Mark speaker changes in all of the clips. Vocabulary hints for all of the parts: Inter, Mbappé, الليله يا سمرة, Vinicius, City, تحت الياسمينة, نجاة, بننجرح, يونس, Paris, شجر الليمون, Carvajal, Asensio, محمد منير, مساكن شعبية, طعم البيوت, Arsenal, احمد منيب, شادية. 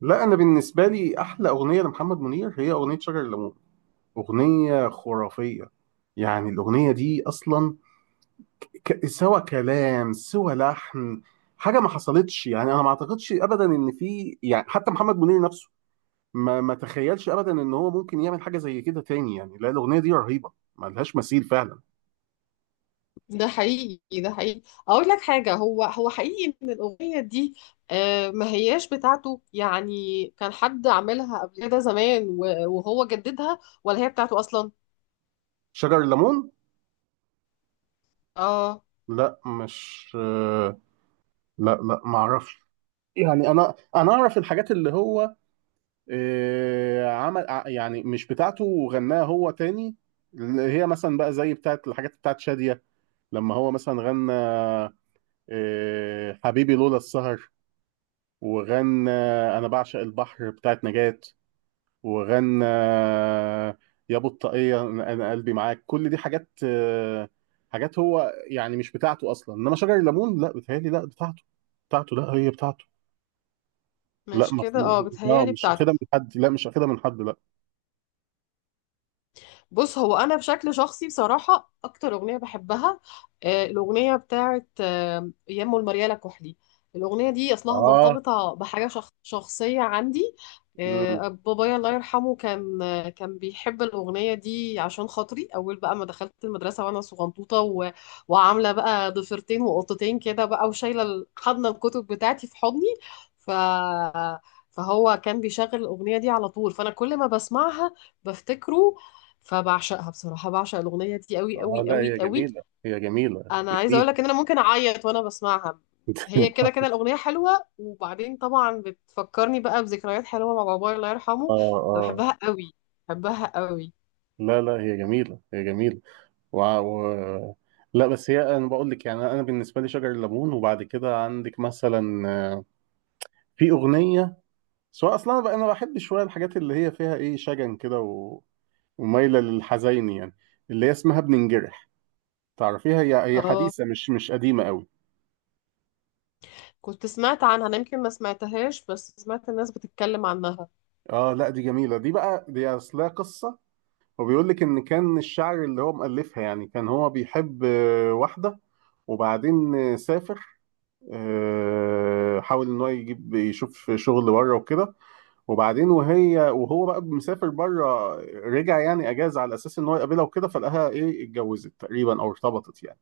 Speaker 1: لا، انا بالنسبه لي احلى اغنيه لمحمد منير هي اغنيه شجر الليمون. اغنيه خرافيه. يعني الاغنيه دي اصلا سوى كلام سوى لحن. حاجه ما حصلتش، يعني انا ما اعتقدش ابدا ان في، يعني حتى محمد منير نفسه ما ما تخيلش ابدا ان هو ممكن يعمل حاجه زي كده تاني. يعني لا، الاغنيه دي رهيبه، ما لهاش مثيل فعلا.
Speaker 2: ده حقيقي، ده حقيقي. اقول لك حاجه، هو حقيقي ان الاغنيه دي، ما هياش بتاعته. يعني كان حد عاملها قبل كده زمان و- وهو جددها، ولا هي بتاعته اصلا؟
Speaker 1: شجر الليمون.
Speaker 2: اه،
Speaker 1: لا، مش لا لا، ما اعرفش. يعني انا اعرف الحاجات اللي هو عمل يعني مش بتاعته وغناها هو تاني، اللي هي مثلا بقى زي بتاعت الحاجات بتاعت شادية. لما هو مثلا غنى حبيبي لولا السهر، وغنى أنا بعشق البحر بتاعت نجاة، وغنى يا أبو الطاقية أنا أنا قلبي معاك. كل دي حاجات، حاجات هو يعني مش بتاعته أصلا. إنما شجر الليمون لا، بتهيألي لا بتاعته. بتاعته، لا هي بتاعته. لا
Speaker 2: مش
Speaker 1: ما.
Speaker 2: كده، اه،
Speaker 1: اه
Speaker 2: بتهيالي
Speaker 1: مش
Speaker 2: بتاعته.
Speaker 1: اخدها من حد، لا مش اخدها من حد لا.
Speaker 2: بص، هو انا بشكل شخصي بصراحه اكتر اغنيه بحبها الاغنيه بتاعت يمو المريالة كحلي. الاغنيه دي اصلها
Speaker 1: اه
Speaker 2: مرتبطه بحاجه شخصيه عندي. بابايا الله يرحمه كان، كان بيحب الاغنيه دي عشان خاطري. اول بقى ما دخلت المدرسه وانا صغنطوطه وعامله بقى ضفيرتين وقطتين كده بقى، وشايله حضن الكتب بتاعتي في حضني، ف فهو كان بيشغل الاغنيه دي على طول، فانا كل ما بسمعها بفتكره. فبعشقها بصراحة، بعشق الأغنية دي قوي
Speaker 1: اه،
Speaker 2: قوي
Speaker 1: لا
Speaker 2: قوي
Speaker 1: هي
Speaker 2: قوي.
Speaker 1: جميلة، هي جميلة.
Speaker 2: أنا عايزة أقول
Speaker 1: جميلة.
Speaker 2: لك إن أنا ممكن أعيط وأنا بسمعها. هي كده كده الأغنية حلوة، وبعدين طبعا بتفكرني بقى بذكريات حلوة مع بابايا الله
Speaker 1: اه
Speaker 2: يرحمه.
Speaker 1: اه،
Speaker 2: فبحبها قوي، بحبها قوي.
Speaker 1: لا لا، هي جميلة، هي جميلة. و... و... لا بس هي، انا بقول لك يعني انا بالنسبة لي شجر الليمون. وبعد كده عندك مثلا في أغنية. سواء اصلا، انا بقى انا بحب شوية الحاجات اللي هي فيها ايه، شجن كده ومايلة للحزين يعني، اللي هي اسمها بننجرح. تعرفيها؟ هي
Speaker 2: اه،
Speaker 1: حديثة، مش قديمة قوي.
Speaker 2: كنت سمعت عنها أنا، يمكن ما سمعتهاش، بس سمعت الناس بتتكلم عنها.
Speaker 1: اه، لا دي جميلة، دي بقى دي اصلها قصة. هو بيقول لك ان كان الشعر اللي هو مؤلفها يعني كان هو بيحب واحده، وبعدين سافر، حاول ان هو يجيب يشوف شغل بره وكده. وبعدين وهي وهو بقى مسافر بره، رجع يعني اجازه على اساس ان هو يقابلها وكده، فلقاها ايه، اتجوزت تقريبا او ارتبطت يعني.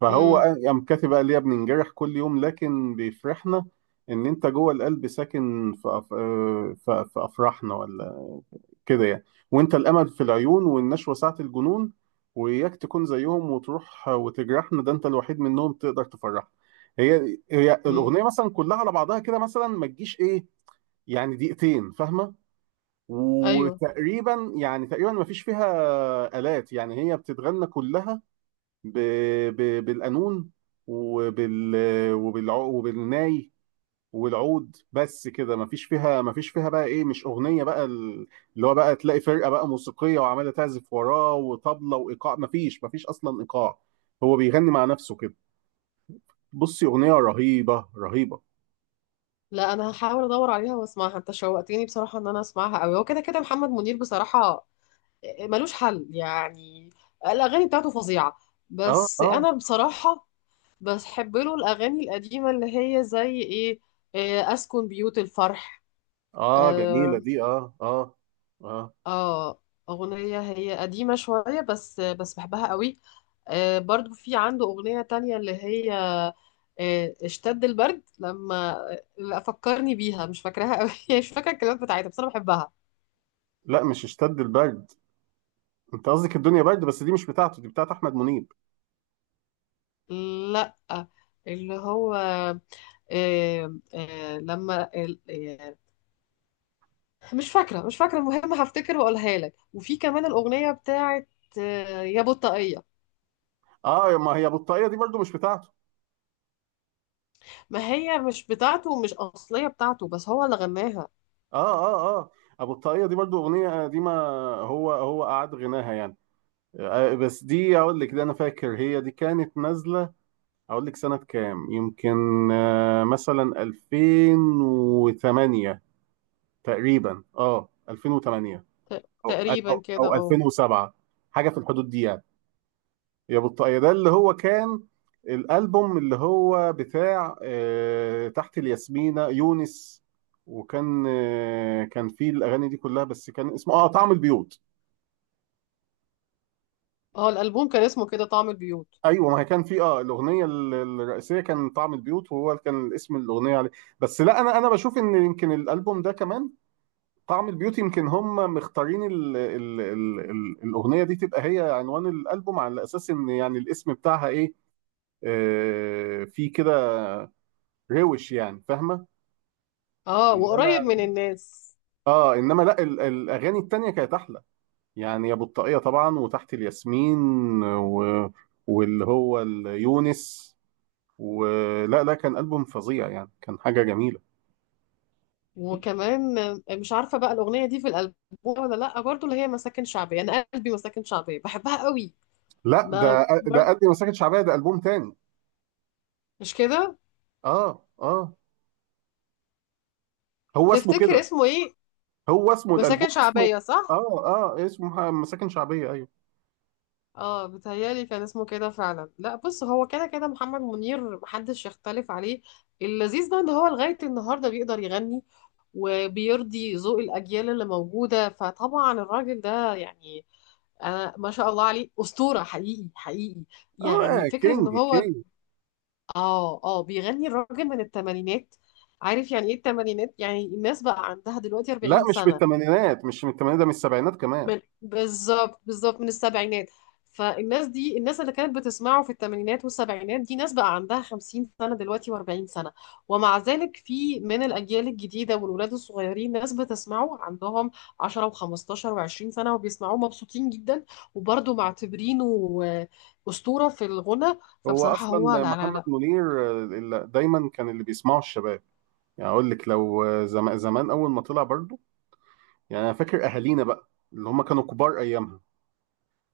Speaker 1: فهو
Speaker 2: امم.
Speaker 1: قام كاتب قال: يا بننجرح كل يوم لكن بيفرحنا، ان انت جوه القلب ساكن في أف... آه، في افراحنا، ولا كده يعني. وانت الامل في العيون، والنشوة ساعة الجنون، واياك تكون زيهم وتروح وتجرحنا، ده انت الوحيد منهم تقدر تفرحنا. هي
Speaker 2: امم.
Speaker 1: الاغنيه مثلا كلها على بعضها كده، مثلا ما تجيش ايه، يعني دقيقتين، فاهمه؟
Speaker 2: أيوه.
Speaker 1: وتقريبا يعني تقريبا ما فيش فيها آلات، يعني هي بتتغنى كلها ب... بالقانون، وبال وبالناي والعود بس كده. مفيش فيها، مفيش فيها بقى ايه، مش اغنيه بقى، اللي هو بقى تلاقي فرقه بقى موسيقيه وعماله تعزف وراه وطبله وايقاع. مفيش اصلا ايقاع، هو بيغني مع نفسه كده. بصي، اغنيه رهيبه رهيبه.
Speaker 2: لا، أنا هحاول أدور عليها وأسمعها. أنت شوقتني بصراحة إن أنا أسمعها قوي. هو كده كده محمد منير بصراحة ملوش حل يعني. الأغاني بتاعته فظيعة.
Speaker 1: اه
Speaker 2: بس
Speaker 1: اه
Speaker 2: أنا بصراحة بحب له الأغاني القديمة اللي هي زي إيه، إيه، أسكن بيوت الفرح.
Speaker 1: اه،
Speaker 2: آه,
Speaker 1: جميله دي، اه اه اه.
Speaker 2: آه. أغنية هي قديمة شوية، بس بحبها قوي. آه، برضو في عنده أغنية تانية اللي هي، آه، اشتد البرد لما. لا، فكرني بيها مش فاكراها قوي. مش فاكرة الكلمات بتاعتها، بس أنا بحبها.
Speaker 1: لا مش اشتد البرد، انت قصدك الدنيا برد، بس دي مش بتاعته، دي بتاعت احمد منيب.
Speaker 2: لا، اللي هو، لما، مش فاكرة، مش فاكرة. المهم هفتكر واقولها لك. وفي كمان الأغنية بتاعت يا بطاقية.
Speaker 1: اه، ما هي بطاقيه دي برضو مش بتاعته.
Speaker 2: ما هي مش بتاعته، ومش أصلية بتاعته، بس هو اللي غناها.
Speaker 1: اه اه اه، ابو الطاقية دي برضو اغنية قديمة، هو قعد غناها يعني. بس دي اقول لك ده، انا فاكر هي دي كانت نازلة. اقول لك سنة كام؟ يمكن مثلا 2008 تقريبا، اه 2008 او
Speaker 2: تقريبا
Speaker 1: او
Speaker 2: كده،
Speaker 1: او
Speaker 2: اه.
Speaker 1: 2007، حاجة في الحدود دي يعني. يا بطاقية ده اللي هو كان الألبوم اللي هو بتاع تحت الياسمينة يونس. وكان كان فيه الأغاني دي كلها، بس كان اسمه اه طعم البيوت.
Speaker 2: اه، الألبوم كان اسمه كده، طعم البيوت.
Speaker 1: ايوه، ما هي كان في اه الاغنيه الرئيسيه كان طعم البيوت، وهو كان اسم الاغنيه عليه. بس لا، انا بشوف ان يمكن الالبوم ده كمان طعم البيوت، يمكن هم مختارين ال الاغنيه دي تبقى هي عنوان الالبوم، على اساس ان يعني الاسم بتاعها ايه، في كده روش، يعني فاهمه.
Speaker 2: اه، وقريب من
Speaker 1: انما
Speaker 2: الناس.
Speaker 1: اه انما لا، الاغاني التانية كانت احلى، يعني يا بطاقية طبعا، وتحت الياسمين و... واللي هو يونس. ولا لا، كان البوم فظيع يعني، كان حاجة جميلة.
Speaker 2: وكمان، آه، مش عارفة بقى الأغنية دي في الألبوم ولا لأ، برضو اللي هي مساكن شعبية. أنا قلبي مساكن شعبية بحبها قوي.
Speaker 1: لا،
Speaker 2: ما
Speaker 1: ده
Speaker 2: برضو
Speaker 1: قلبي مساكن شعبية ده البوم تاني.
Speaker 2: مش كده؟
Speaker 1: اه اه، هو اسمه
Speaker 2: تفتكر
Speaker 1: كده،
Speaker 2: اسمه ايه؟
Speaker 1: هو اسمه الالبوم
Speaker 2: مساكن
Speaker 1: اسمه،
Speaker 2: شعبية، صح.
Speaker 1: اه اه اسمه مساكن شعبية ايوه.
Speaker 2: اه، بتهيألي كان اسمه كده فعلا. لا، بص، هو كده كده محمد منير محدش يختلف عليه. اللذيذ بقى ان هو لغاية النهاردة بيقدر يغني وبيرضي ذوق الأجيال اللي موجودة. فطبعا الراجل ده يعني، أنا ما شاء الله عليه، أسطورة حقيقي حقيقي.
Speaker 1: اه،
Speaker 2: يعني فكرة إن
Speaker 1: كينج
Speaker 2: هو،
Speaker 1: كينج.
Speaker 2: آه، آه، بيغني الراجل من التمانينات. عارف يعني إيه التمانينات؟ يعني الناس بقى عندها دلوقتي
Speaker 1: لا
Speaker 2: 40
Speaker 1: مش
Speaker 2: سنة.
Speaker 1: بالثمانينات، مش من الثمانينات، ده من السبعينات كمان.
Speaker 2: من بالظبط بالظبط من السبعينات. فالناس دي، الناس اللي كانت بتسمعه في الثمانينات والسبعينات، دي ناس بقى عندها 50 سنة دلوقتي و40 سنة. ومع ذلك في من الأجيال الجديدة والولاد الصغيرين ناس بتسمعه عندهم 10 و15 و20 سنة، وبيسمعوه مبسوطين جدا، وبرضه معتبرينه أسطورة في الغنى.
Speaker 1: هو
Speaker 2: فبصراحة هو،
Speaker 1: اصلا
Speaker 2: لا لا
Speaker 1: محمد
Speaker 2: لا.
Speaker 1: منير اللي دايما كان اللي بيسمعه الشباب. يعني اقول لك لو زمان اول ما طلع برضو، يعني انا فاكر اهالينا بقى اللي هم كانوا كبار ايامها،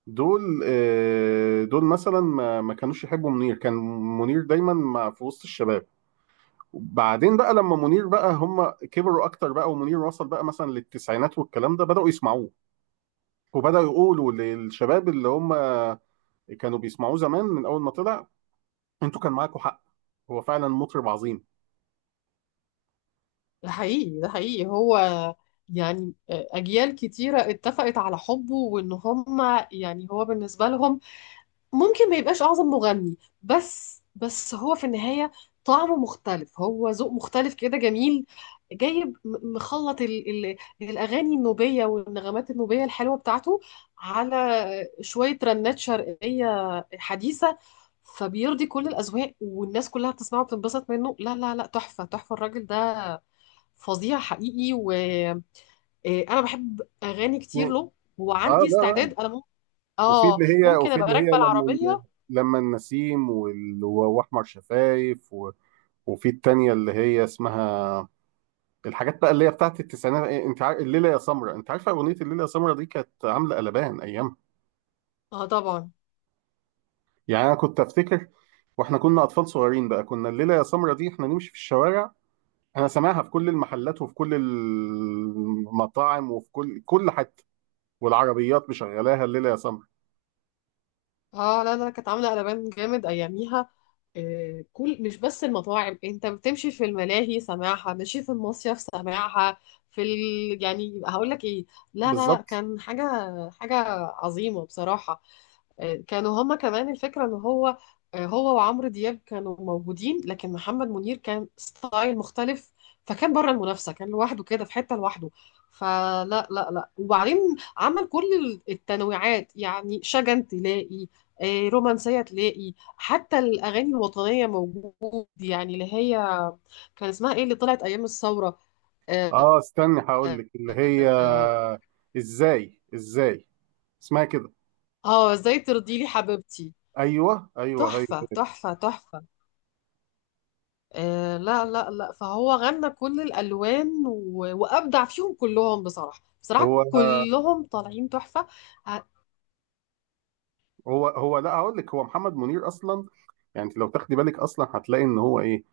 Speaker 1: دول دول مثلا ما ما كانوش يحبوا منير. كان منير دايما في وسط الشباب. وبعدين بقى لما منير بقى هم كبروا اكتر بقى، ومنير وصل بقى مثلا للتسعينات والكلام ده، بدأوا يسمعوه وبدأوا يقولوا للشباب اللي هم كانوا بيسمعوه زمان من اول ما طلع: انتوا كان معاكم حق، هو فعلا مطرب عظيم.
Speaker 2: ده حقيقي، ده حقيقي. هو يعني، آه، أجيال كتيرة اتفقت على حبه. وإن هم يعني، هو بالنسبة لهم ممكن ما يبقاش أعظم مغني، بس بس هو في النهاية طعمه مختلف، هو ذوق مختلف كده جميل. جايب مخلط ال الأغاني النوبية والنغمات النوبية الحلوة بتاعته على شوية رنات شرقية حديثة. فبيرضي كل الأذواق، والناس كلها بتسمعه وبتنبسط منه. لا لا لا، تحفة تحفة الراجل ده، فظيع حقيقي. وأنا بحب أغاني كتير له،
Speaker 1: اه
Speaker 2: وعندي
Speaker 1: لا لا.
Speaker 2: استعداد، أنا ممكن،
Speaker 1: وفي
Speaker 2: آه،
Speaker 1: اللي هي
Speaker 2: ممكن
Speaker 1: وفي
Speaker 2: أبقى
Speaker 1: اللي هي
Speaker 2: راكبة
Speaker 1: لما
Speaker 2: العربية.
Speaker 1: لما النسيم واحمر شفايف وفي التانية اللي هي اسمها، الحاجات بقى اللي هي بتاعت التسعينات إيه، انت عارف الليله يا سمرة؟ انت عارفه اغنيه الليله يا سمرة دي كانت عامله قلبان ايام؟
Speaker 2: اه طبعا.
Speaker 1: يعني انا كنت افتكر، واحنا كنا اطفال صغيرين بقى، كنا الليله يا سمرة دي احنا نمشي في الشوارع انا سامعها في كل المحلات، وفي كل المطاعم، وفي كل حته، والعربيات مشغلاها الليله يا سمرة.
Speaker 2: اه لا لا، كانت عامله قلبان جامد اياميها. آه، كل مش بس المطاعم، انت بتمشي في الملاهي سماعها، ماشي في المصيف سماعها، في ال... يعني هقول لك ايه، لا لا لا،
Speaker 1: بالظبط.
Speaker 2: كان حاجه حاجه عظيمه بصراحه. كانوا هما كمان. الفكرة ان هو، هو وعمرو دياب كانوا موجودين، لكن محمد منير كان ستايل مختلف. فكان بره المنافسة، كان لوحده كده في حتة لوحده. فلا لا لا، وبعدين عمل كل التنويعات. يعني شجن تلاقي، رومانسية تلاقي، حتى الأغاني الوطنية موجود. يعني اللي هي كان اسمها ايه اللي طلعت أيام الثورة؟ اه،
Speaker 1: اه استني هقول
Speaker 2: آه،
Speaker 1: لك اللي هي
Speaker 2: آه،
Speaker 1: ازاي ازاي، اسمها كده.
Speaker 2: ازاي ترضي لي حبيبتي.
Speaker 1: ايوه ايوه
Speaker 2: تحفة
Speaker 1: ايوه.
Speaker 2: تحفة تحفة. آه لا لا لا، فهو غنى كل الألوان، و... وأبدع فيهم كلهم، بصراحة بصراحة
Speaker 1: هو
Speaker 2: كلهم طالعين تحفة. ه-
Speaker 1: هو لا هقول لك، هو محمد منير اصلا، يعني انت لو تاخدي بالك اصلا هتلاقي ان هو ايه،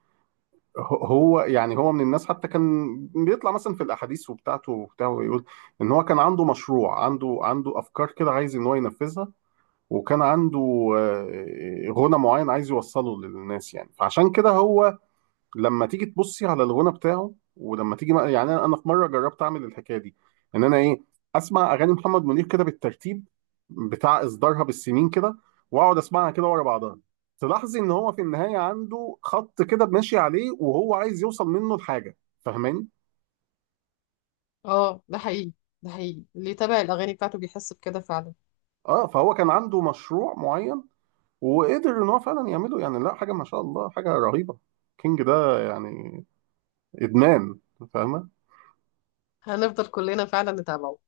Speaker 1: هو يعني هو من الناس حتى كان بيطلع مثلا في الاحاديث وبتاعته وبتاع ويقول ان هو كان عنده مشروع عنده افكار كده عايز ان هو ينفذها. وكان عنده غنى معين عايز يوصله للناس يعني، فعشان كده هو لما تيجي تبصي على الغنى بتاعه، ولما تيجي يعني انا في مره جربت اعمل الحكايه دي، ان انا ايه، اسمع اغاني محمد منير كده بالترتيب بتاع اصدارها بالسنين كده، واقعد اسمعها كده ورا بعضها، تلاحظي ان هو في النهايه عنده خط كده ماشي عليه وهو عايز يوصل منه لحاجه، فاهماني؟
Speaker 2: اه، ده حقيقي ده حقيقي. اللي يتابع الأغاني بتاعته بيحس بكده فعلا.
Speaker 1: اه فهو كان عنده مشروع معين، وقدر ان هو فعلا يعمله يعني. لا حاجه، ما شاء الله، حاجه رهيبه، كينج ده يعني. ادمان، فاهمه؟
Speaker 2: هنفضل كلنا فعلا نتابعه.